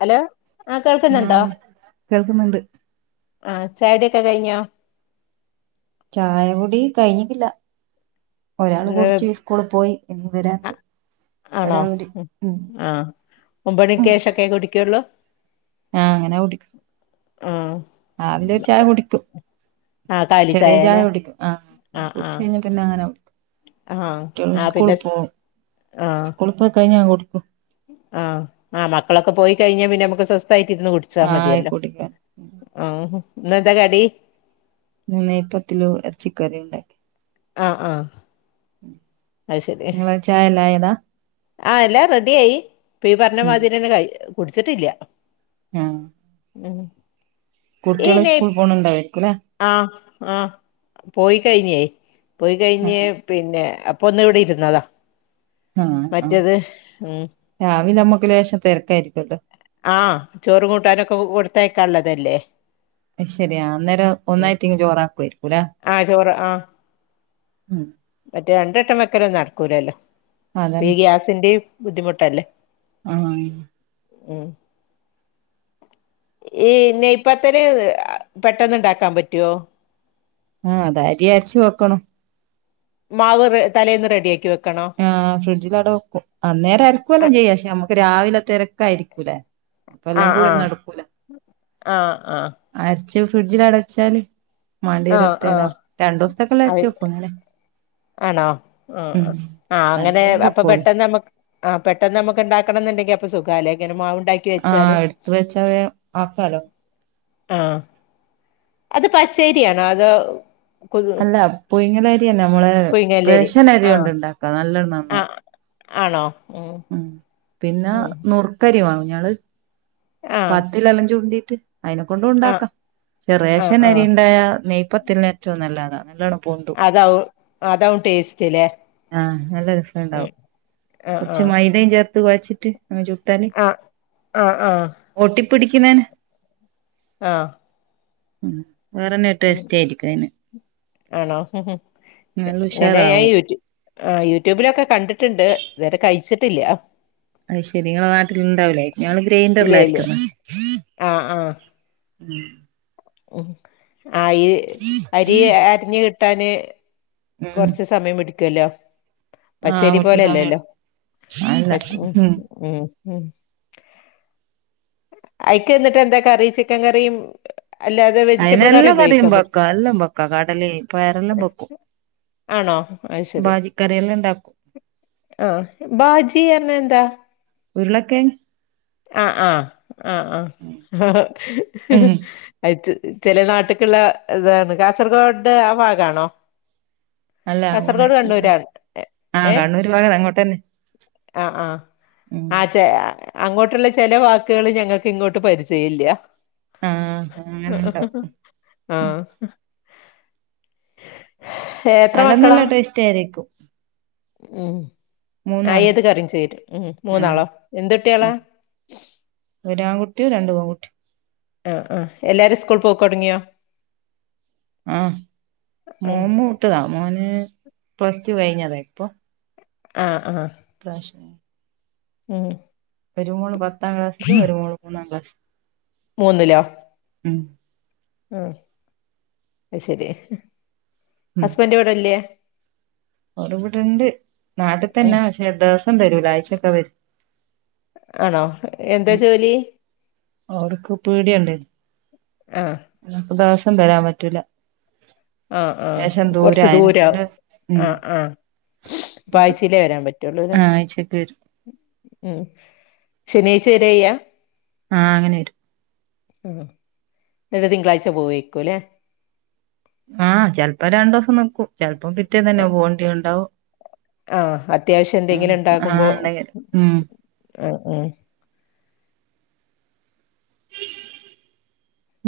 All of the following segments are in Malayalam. ഹലോ ആ കേൾക്ക്ന്നുണ്ടോ ഉം കേൾക്കുന്നുണ്ട് ആ ചായടിക്കെ കയ്ഞ്ഞോ? ചായകുടി കഴിഞ്ഞിട്ടില്ല. ഒരാള് കുടിച്ച് ഇസ്കൂള് പോയി ഇനി വരാണ്ട്. ആണോ ഒരാളൂടി ഉ ഉം ആ ഒമ്പണിക്കേഷൊക്കേ കുടിക്കുള്ളൂ. ആഹ് അങ്ങനെകുടിക്ക ആഹ് രാവിലെ ഒരു ചായ കുടിക്കും. ആ കാലി ചെറിയ ചായ ചായല്ലേ കുടിക്കും. ആ ആ ആ കുടിച്ചയ്ഞ്ഞ പിന്നെ അങ്ങനെ ആ കുട്ട്യള് ആ ഉസ്കൂളിൽ പിന്നെ സ് പോം ഉസ്കൂളിൽ പോയി കയ്ഞ്ഞാ ഞാൻ കുടിക്കും. ആഹ് ആഹ് മക്കളൊക്കെ പോയി കഴിഞ്ഞാ പിന്നെമ്മക്ക് സ്വസ്ഥായിട്ടിരുന്ന് കുടിച്ചാ ആഹ് മതിയല്ലോ. കുടിക്കും ആഹ് ഇന്നന്താ കടി. നെയ്പത്തിലു എറച്ചിക്കറിണ്ടാക്കി ആഹ് ആഹ് [inaudible] അയ് ശരി നിങ്ങളെ ചായ [unintelligible] ആ എല്ലാം റെഡ്യായി ഇപ്പ ഈ ഉം പറഞ്ഞമാതിരിന്നെ കയ് കുടിച്ചിട്ടില്ല. ആഹ് ഉം ഈ കുട്വൾ നെയ് സ്കൂൾ പോണ് ഉണ്ടായിരിക്കൂലേ. ആ ആ പോയി കഴിഞ്ഞ് പോയി കഴിഞ്ഞ് ആഹ് പിന്നെ അപ്പോ ഒന്ന് ഇവിടെ ഇരുന്നത. ആആ ഉം രവിലെ നമ്മൾക്ക് ലേശം തെരക്കായിരിക്കല്ലോ. ആ ചോറ് കൂട്ടാനൊക്കെ കൊടുത്തയക്കാനു ള്ളതല്ലേ? ശരിയ അന്നേരം ഒന്നായിത്തിങ് ചോറാക്കുയിരിക്കു ആ ചോറ് ആ ഉം മറ്റേ രണ്ട്ട്ടം വെക്കലൊന്നും നടക്കൂലല്ലോ ഇപ്പയി അതന്നെ ഈ ഗ്യാസിന്റെ ബുദ്ധിമുട്ടല്ലേ? ആഹ് ഉം ഈ നെയ്പ്പത്തല് പെട്ടെന്ന്ണ്ടാക്കാൻ പറ്റൊ ആ അത് അരിയ അരച്ച് വെക്കണം മാവ് തലേന്ന് റെഡിയാക്കി വെക്കണോ? ആ ഫ്രിഡ്ജില്അവിടെ വെക്കും അന്നേരം അരക്കുവല്ലാം ചെയ്യാം പക്ഷെ നമുക്ക് രാവിലെ തിരക്കായിയിരിക്കുലെ? ആഹ് വല്ലപൊയും ഒന്നും ആഹ് നടക്കൂല ആഹ് ആഹ് അരച്ച് ഫ്രിഡ്ജിൽ അടച്ചാല് മണ്ടിയിരി ആഹ് അടുത്തലാ ആഹ് രണ്ടു ദിവസത്തൊക്കെള്ള അരിച്ചു വോക്കും ങ്ങനെ ണോ ആ ആ് അങ്ങനെ അപ്പൊ വെക്കൂല പെട്ടെന്ന് നമ്മക്ക് ആ പെട്ടെന്ന് നമുക്ക്ണ്ടാക്കണം ന്ന്ണ്ടങ്കിൽ അപ്പൊ സുഖാലേ ഇങ്ങനെ മവ് ഉണ്ടാ ആ അടുത്ത് വച്ച വേം ആക്കാലോ ആഹ് അത് പച്ചേരിയാണോ അതോ അല്ല പുയുങ്ങലരിയന്നെ നമ്മളെ പുയിങ്ങല്ലേരി റേഷൻ അരി ആഹ് കൊണ്ട് ഉണ്ടാക്കാ നല്ലം നന്നാവും. ആഹ് ആണോ ഉ പിന്നെ ഉം നുറക്കരി വാങ്ങു ഞങ്ങൾ ആഹ് പത്തിൽ അലഞ് ചൂണ്ടീട്ട് അതിനെ കൊണ്ടും ആഹ് ഉണ്ടാക്കാം ആഹ് റേഷൻ അരി ആഹ് ഉണ്ടായ നെയ്പത്തിൽന് ഏറ്റോം നല്ലാണ് നല്ലോണം, പൊന്തും അതാവും അതാവും ടേസ്റ്റ്ല്ലേ ആ നല്ല ഉം രസണ്ടാവും. ആഹ് കുറച്ച് ആഹ് മൈദ ചേർത്ത് കൊഴച്ചിട്ട് ആങ്ങ് ചുട്ടാല് ആ ആ ആഹ് ഒട്ടിപ്പിടിക്ക്ണ ആഹ് ഉം വേറെന്നെ ഉ ടേസ്റ്റ് ആയിരിക്കും അയിന് ആണോ ഹ് ഹ് നല്ല ഇങ്ങനെ യേ ഉഷാറാവും യൂറ്റു ആ യൂട്യൂബിലൊക്കെ കണ്ടിട്ട്ണ്ട്, ഇത് വരെ കഴിച്ചിട്ടില്ല്യ. അയ് ശെരി, ഇങ്ങളെ നാട്ടില് ണ്ടാവൂലേ? ഞങ്ങള് ഇല്ല ഗ്രൈൻഡർലാ ഇല്ല അരക്ക്ന്ന് ആഹ് ആഹ് ഉം. ഉം. ആയ് അരി അരഞ്ഞ് കിട്ടാന്, ഉം കൊറച്ച് സമയം പിടിക്കല്ലോ. ആഹ് പച്ചരി കുറച്ച് സമയം പോലല്ലല്ലോ. എടുക്കും പ ഉം ഉം. ഉം അയ്ക്ക് ന്ന്ട്ട് എന്താ കറി? ചിക്കൻ കറിം, അയിനെല്ല കറിയും വെക്ക. എല്ലം വെക്കാ. കടലേം പയറെല്ലം വെക്കും. ആണോ ഭാജി കറിയെല്ലം ണ്ടാക്കു ആഹ് ബാജി എന്നർഞ്ഞാ എന്താ ഉരുളക്കെഴങ്ങ് ആഹ് ആഹ് ആഹ് ആഹ് ആ ഹ് ഹ് ഹ ഉം അയ്ച്ച് ചെലേ നാട്ട്ക്ക്ള്ള ഇതാണ് കാസർഗോഡ് ആ ഭാഗാണോ അല്ല ഓണ് കാസർഗോഡ് ഉം കണ്ണൂരാണ് എ- ആ കണ്ണൂര് ഭാഗാതങ്ങോട്ടെന്നെ ആഹ ആഹ മ്മ് [unintelligible] അങ്ങോട്ടുള്ള ചെല വാക്കുകള് ഞങ്ങൾക്ക് ഇങ്ങോട്ട് പരിചയില്ല്യ ആഹ് അങ്ങനെണ്ടാവും ആഹ ഏഹ് എത്രെ അല്ല മക്കളാ? നല്ല ടേസ്റ്റ് ആയിരിക്കും ഉം ആഹാ മൂന്നാളും ഏത് കറിം ചേരും ഉം ആഹ് മൂന്നാളോ? എന്തുട്ട്യാളാ? ഒരാൺകുട്ടിം രണ്ട് പെങ്കുട്ടിം ആഹ് ആഹാ എല്ലാരും സ്കൂൾ പോക്കൊട്ങ്ങിയൊ? ആ ഉം മോൻ മൂത്തതാ മോന് പ്ലസ് ടു കഴിഞ്ഞതാ ഇപ്പൊ ആഹ് ആഹാ ഇപ്രാശ്യ ഉം ഒര് മോള് പത്താം ക്ലാസിലും ഒരു മോള് മൂന്നാം ക്ലാസ് മൂന്നിലൊ? ഉം ആഹ് അയ്ശെരി ഹസ്ബൻഡ് ഇവടെല്ല്യേ? ഓരിവിടണ്ട് ഉം നാട്ട്ത്തന്നാ പക്ഷേ ദിവസം തരൂല ആഴ്ച്ചക്കാ വര ആണോ എന്താ ജോലി ഓര്ക്ക് പീടിയണ്ട് ആഹ ദിവസം തരാൻ പറ്റൂല ആഹ ലേശം ആഹ കൊർച്ച് ദൂരാ അയിനെക്കൊണ്ട് ആഹ ഉം ആഹ അപ്പ ആഴ്ച്ചീലേ വരാൻ പറ്റുള്ളൂലേ ആഹ് ആഴ്ചക്ക് വരും ഉം ശനിയാഴ്ച്ചരെയ്യാ ആഹ് അങ്ങനെ വരും ഉം ന്നിട്ട് തിങ്കളാഴ്ച്ച പോവേക്കു ല്ലേ ആഹ് ചെൽപ്പം രണ്ടൂസം നിക്കും ചെൽപ്പം പിറ്റേന്നന്നെ പോവണ്ടി ഉണ്ടാവും ആ അത്യാവശ്യം ആഹ് എന്തെങ്കിലുംണ്ടകുമ്പോ ഉണ്ടെങ്കിൽ ഉം ആ ഉം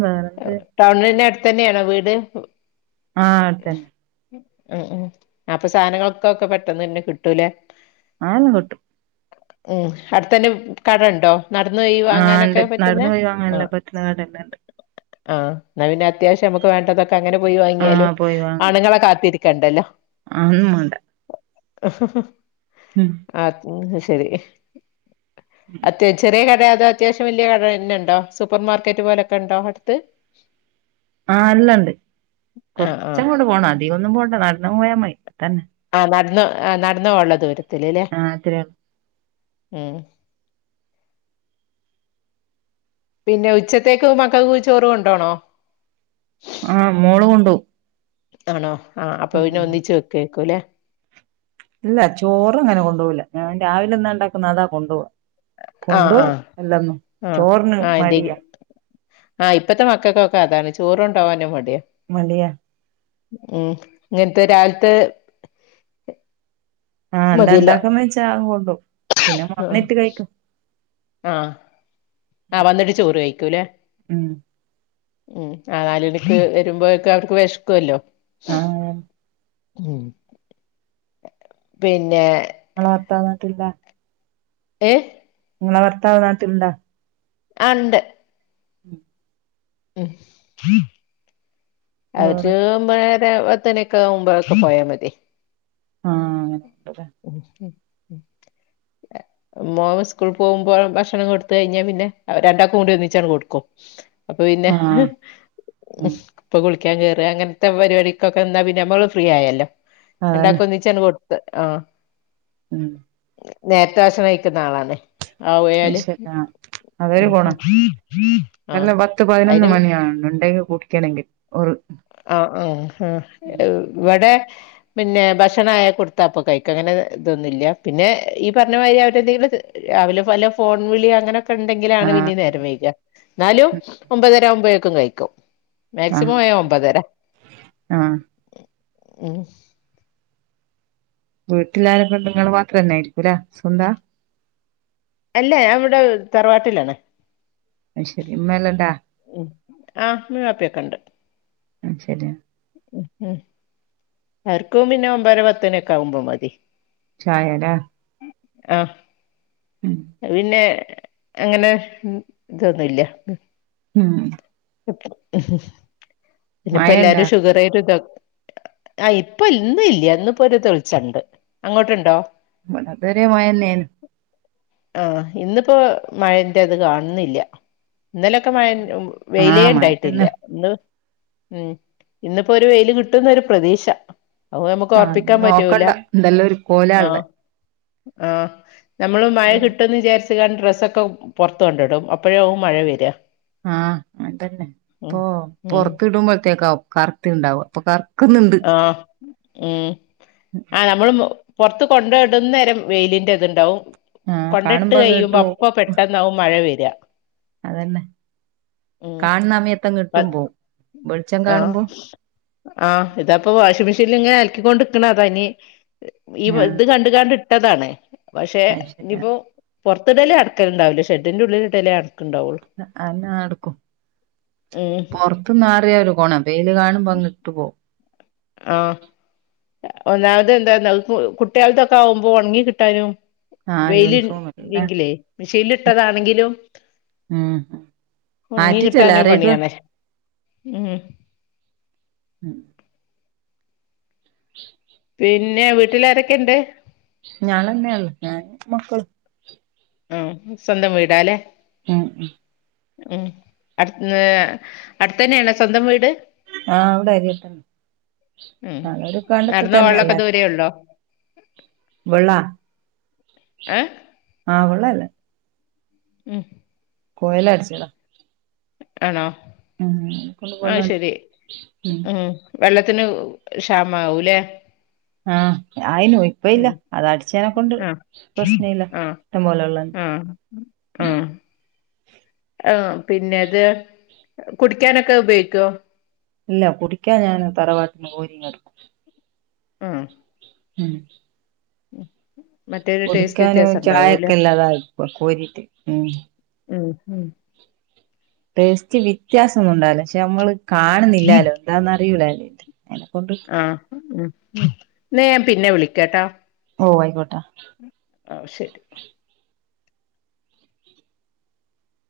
വേറെത്. ടൗണിന്റെ അട്ത്തന്നേണോ വീട് ആഹ അട്ത്തന്നെ ഉം ഉം അപ്പ സാനങ്ങളൊക്ക ഒക്കെ പെട്ടന്നന്നെ കിട്ടൂലെ [unintelligible] കെട്ടും ഉം അട്ത്തന്നെ കടണ്ടോ നടന്നോയി വാങ്ങാനൊക്കെ പറ്റുന്ന ആഹ് നാടന്നണ്ട് ആഹ് ന്നാപ്പിന്നെ അത്യാവശ്യം നമ്മക്ക് വേണ്ടതൊക്കെ അങ്ങനെ പോയി വാങ്ങിയാലും ആഹ് ആണുങ്ങളെ കാത്തിരിക്കണ്ടല്ലോ ആഹൊന്ന് മാണ്ട ഉം ആത് ന്നാശരി ഉം അതേ ചെറിയ കട അത്യാവശ്യം വെല്ല്യകട തന്ന ഉണ്ടോ സൂപ്പർ മാർക്കറ്റ് പോലൊക്കെ കണ്ടോ അടുത്ത്? ആ അല്ലാണ്ട് ആ ആ കുറച്ചങ്ങോട്ട് പോണ അധിക ഒന്നും പോണ്ട നട്ന്നങ്ങ് പോയാ മയി അതന്നെ. ആ നടന്ന് ആ നടന്നോവാള്ള ദൂരത്തിൽല്ലേ ആഹ് അത്രേ ഒള്ളൂ. ഉം പിന്നെ ഉച്ചത്തേക്ക് മക്കൾക്ക് ചോറ് കൊണ്ടോണോ? ആഹ് മോള് കൊണ്ടൊവും ആണോ ആ അപ്പോപിന്നേ ഒന്നിച്ച് വെക്കേക്കുല്ലേ? ഇല്ല ചോറങ്ങനെ കൊണ്ടോവൂല്ല ഞാൻ രാവിലെ എന്നാണ്ടാക്കുന്നേ അതാ കൊണ്ടോവാ ആ ആ കൊണ്ടോവൂ അല്ലന്നു ആ ചോറിന് മടിയാ ആഹ് ഇപ്പത്തെ മക്കക്കൊക്കെ അതാണ് ചോറോണ്ടോവാനും മടിയാ. മടിയ ഉം ഇങ്ങൻത്തെ രാവിലത്തെ ആഹ് എന്താ മതിയല്ലോ ഉണ്ടാക്ക്ന്നേച്ചാ അങ്ങ്കൊണ്ടോവും പിന്നെ വന്നിട്ട് കഴിക്കും ആഹ് ആഹ് വന്നിട്ട് ചോറ് കഴിക്കൂല്ലേ? ഉം ഉം ആഹ് നാലണിക്ക് വരുമ്പോഴക്ക് അവര്ക്ക് വെശക്കുല്ലോ? ആഹ് ഉം പിന്നെ ങ്ങളെ വർത്തനത്തുല്ല ഏ നിങ്ങളെ ഭർത്താവ് നാട്ടിൽണ്ടാ? ആഹ് ണ്ട്. ഉം എ വേറെ ഒരൂബേര പത്തണിക്കെ ആവുമ്പൊക്കെ പോയാ മതി. ആഹ് അങ്ങന ണ്ട്ല്ലെ ഉം ഉം മോ സ്കൂൾ പോവുമ്പോ ഭക്ഷണം കൊടുത്ത് കഴിഞ്ഞാ പിന്നെ രണ്ടാക്കുംകൂടി ഒന്നിച്ചാണ്ട് കൊടുക്കും. അപ്പൊ പിന്നെ ആഹ് ഉം പ്പൊ കുളിക്കാൻ കേറ അങ്ങൻത്തെ പരിപാടിക്കൊക്കൊ ന്നാ പിന്നെ അമ്മള് ഫ്രീ ആയല്ലോ അതന്നെ രണ്ടാക്ക് ഒന്നി ച്ചണ്ട് കൊട്ത്ത് ആഹ്. ഉം നേരത്തെ ആശ്രയിക്ക്ന്ന ആളാണ്. ആവയാല് അശല്ല അവര് പോണ ആഹ് നല്ല പത്ത് പതിനൊന്ന് അയിന് മണിയാണ ഉണ്ടെങ്കിൽ കുടിക്കണെങ്കിൽ ഒര് ആ ആഹ് ആഹ് ഇവിടെ പിന്നെ ഭക്ഷണായ കുടുത്തപ്പൊ കൈക്ക അങ്ങനെ ഇതൊന്നുല്ല പിന്നെ ഈ പറഞ്ഞവതിരി അവരെദെയി രാവിലെ പല ഫോൺ വിളി അങ്ങനെ ക്കെണ്ടെങ്കിലാണ് ആഹ് പിന്നിം നേരം വൈക ന്നാലും ഒമ്പതരവുബോയേക്കും കഴിക്കും. ആഹ് മാക്സിമം ആയ ഒമ്പതര ആഹ് ഉം ഉം വീട്ടിലാരെക്കെണ്ട് ങ്ങൾ മാത്രന്നെരിക്കൂലേ സ്വന്താ? അല്ല ഞവ്ടെ തറവാട്ടിലാണ്. ആഹ് ശെരിയ മേല്ലട്ട ഉം ആഹ് മീം വാപ്പിയൊക്കെണ്ട്. ഉം ശരിയ. ഉ ഉം അവര്ക്കു പിന്നെ ഒമ്പര പത്തണിഒക്കെ ആകുമ്പോ മതി ചായടാ ആഹ് അ പിന്നെ അങ്ങനെ മ് ഇതൊന്നുല്ല്യ മ് മ് [unintelligible] ഹ് ഹ് മഴ ഇണ്ടാ പിന്നപ്പോല്ലാരും ഷുഗറേര് ത ആഹ് ഇപ്പൊ ഇന്ന് ഇല്ല്യ ഇന്ന്പ്പൊരു തെൾച്ചണ്ട് അങ്ങോട്ടുണ്ടോ ഇവടെ ഇതുവരെ മഴന്നേന്ന് ആഹ് ഇന്ന്പ്പോ മഴന്റെത് കാണുന്നില്ല ഇന്നലൊക്കെ മഴൻ ഉം വെയിലേ ആഹ് മഴ തന്നെ ഇണ്ടായിട്ടില്ല്യ ഇന്ന് ഉം ഇന്ന്പ്പൊരു വെയില് കിട്ടുന്നൊരു പ്രതീക്ഷ അവ് നമ്മക്ക് ആഹ് ഓറപ്പിക്കാൻ പറ്റൂല നോക്കണ്ട എന്തെല്ലാം ഒരു ആ കോലാള്ളെ ആ നമ്മള് മഴ കിട്ടുന്ന് വിചാരിച ത്ത് കാണ്ട് ഡ്രസ്സൊക്കെ പൊറത്ത് കൊണ്ടടും അപ്പഴാവും മഴ വര ആ അൻതന്നെ ഇപ്പോ ഉം പൊറത്ത് ഇടുമ്പോക്കേക്കാവും കറത്ത്ണ്ടാവ ഇപ്പൊ കറക്ക്ന്ന്ണ്ട് ആ ഉം ആ നമ്മള് മു പൊറത്ത് കൊണ്ടോയിടുന്നെരെ വെയിലിന്റെ ഇത്ണ്ടാവും ആഹ് കൊണ്ടെയിട്ട് കാണുമ്പോ അങ്ങ് ഇട്ട് കെയ്യ്മ്പോ പോവും അപ്പൊ പെട്ടെന്നാവും മഴ വര്അ അതന്നെ കാണുന്നഅമയത്തങ്ങ് ഇട്ടുമ്പോവും വെളിച്ചം കാണുമ്പോ ആ ഇതാപ്പോ വാഷിംമെഷീനിലിങ്ങനെ അലക്കിക്കൊണ്ട് ഇക്ക്ണതാ ഇനി ഈ ആഹ് ഇത് കണ്ട്കാണ്ട് ട്ടതാണ് പക്ഷേ അത് ശരിയാ ഇനിയിപ്പോ പൊർത്ത്ടല് അടക്കൽണ്ടാവൂല ഷെഡ്ന്റുള്ളില്ടലേ അട്ക്ക്ണ്ടാവൊള്ളൂ. [unintelligible] ടുക്കും ഉം പൊർത്ത് ന്നാറിയാലും കോണം വെയില് കാണുമ്പോ ങ്ങ് ഇട്ട് പോവും ആഹ് ഒന്നാമത് എന്താന്ന അഹ് പോ കുട്ട്യോൾതൊക്കെ ആവുമ്പോ ഒണങ്ങി കിട്ടാനും ആഹ് വെയില് യൂണിഫോം അല്ലേ ഇയ്ല്ങ്കിലേ മിഷീനിൽ ഇട്ടതാണെങ്കിലും ഉം ഒണങ്ങി ആറ്റിറ്റല്ല കിട്ടാന് ആരാ ഇടുക പണിയാണ് ഉം ഉം ഉ [inaudible] പിന്നെ വീട്ടില് ആരൊക്കെണ്ട് ഞാളെന്നൊള്ളു ഞാനും മക്കളും ആ സ്വന്തം വീടാല്ലേ ഉം ഉം ഉം അട്ത്ന് അട്ത്തന്നേണോ സ്വന്തം വീട്. ആഹ് ഇവിടെ അരിയത്തന്നെ ഉം അതൊരു കണ്ടത്തി നടന്നോവാള്ളൊക്കെ തന്നെയല്ലേ ദൂരേ ഉള്ളോ വെള്ളാ ഏ ആഹ് വെള്ളല്ലേ ഉം കൊയലടിച്ചതാ ആണോ ഉം അത് ശരി [unintelligible] ഉം വെള്ളത്തിന് ക്ഷാമാകൂല്ലെ ആഹ് ആയിന് ഇപ്പ ഇല്ല ഉം അത അടിച്ചേനെ കൊണ്ട് ആഹ് പ്രശ്നല്ല ആഹ് ഇഷ്ടം പോലെ. ആഹ് ആ പിന്നെത് കുടിക്കാനൊക്കെ ഉപയോഗിക്കോ ഇല്ല കുടിക്കാൻ ഞാന് തറവാട്ടിന്ന് കോരിങ്ങെടുക്കും ആഹ് ഉം മറ്റേരു ടേസ്റ്റ് കുടിക്കാനും വ്യത്യാസം ഉണ്ടാവൂല്ലേ ചായക്കെല്ലാതായിപ്പോ കോരിട്ട് ഉം ഉം ഉം ടേസ്റ്റ് വ്യത്യാസം ഒന്നും ഉണ്ടാവുല്ല പക്ഷെ നമ്മള് കാണുന്നില്ലാലോ എന്താന്നറിയൂല അയ്നെക്കൊണ്ട് ആഹ് ഉം ന്ന ഞാൻ പിന്നെ വിളിക്കട്ടാ ഓഹ് ആയിക്കോട്ടെ ആശരി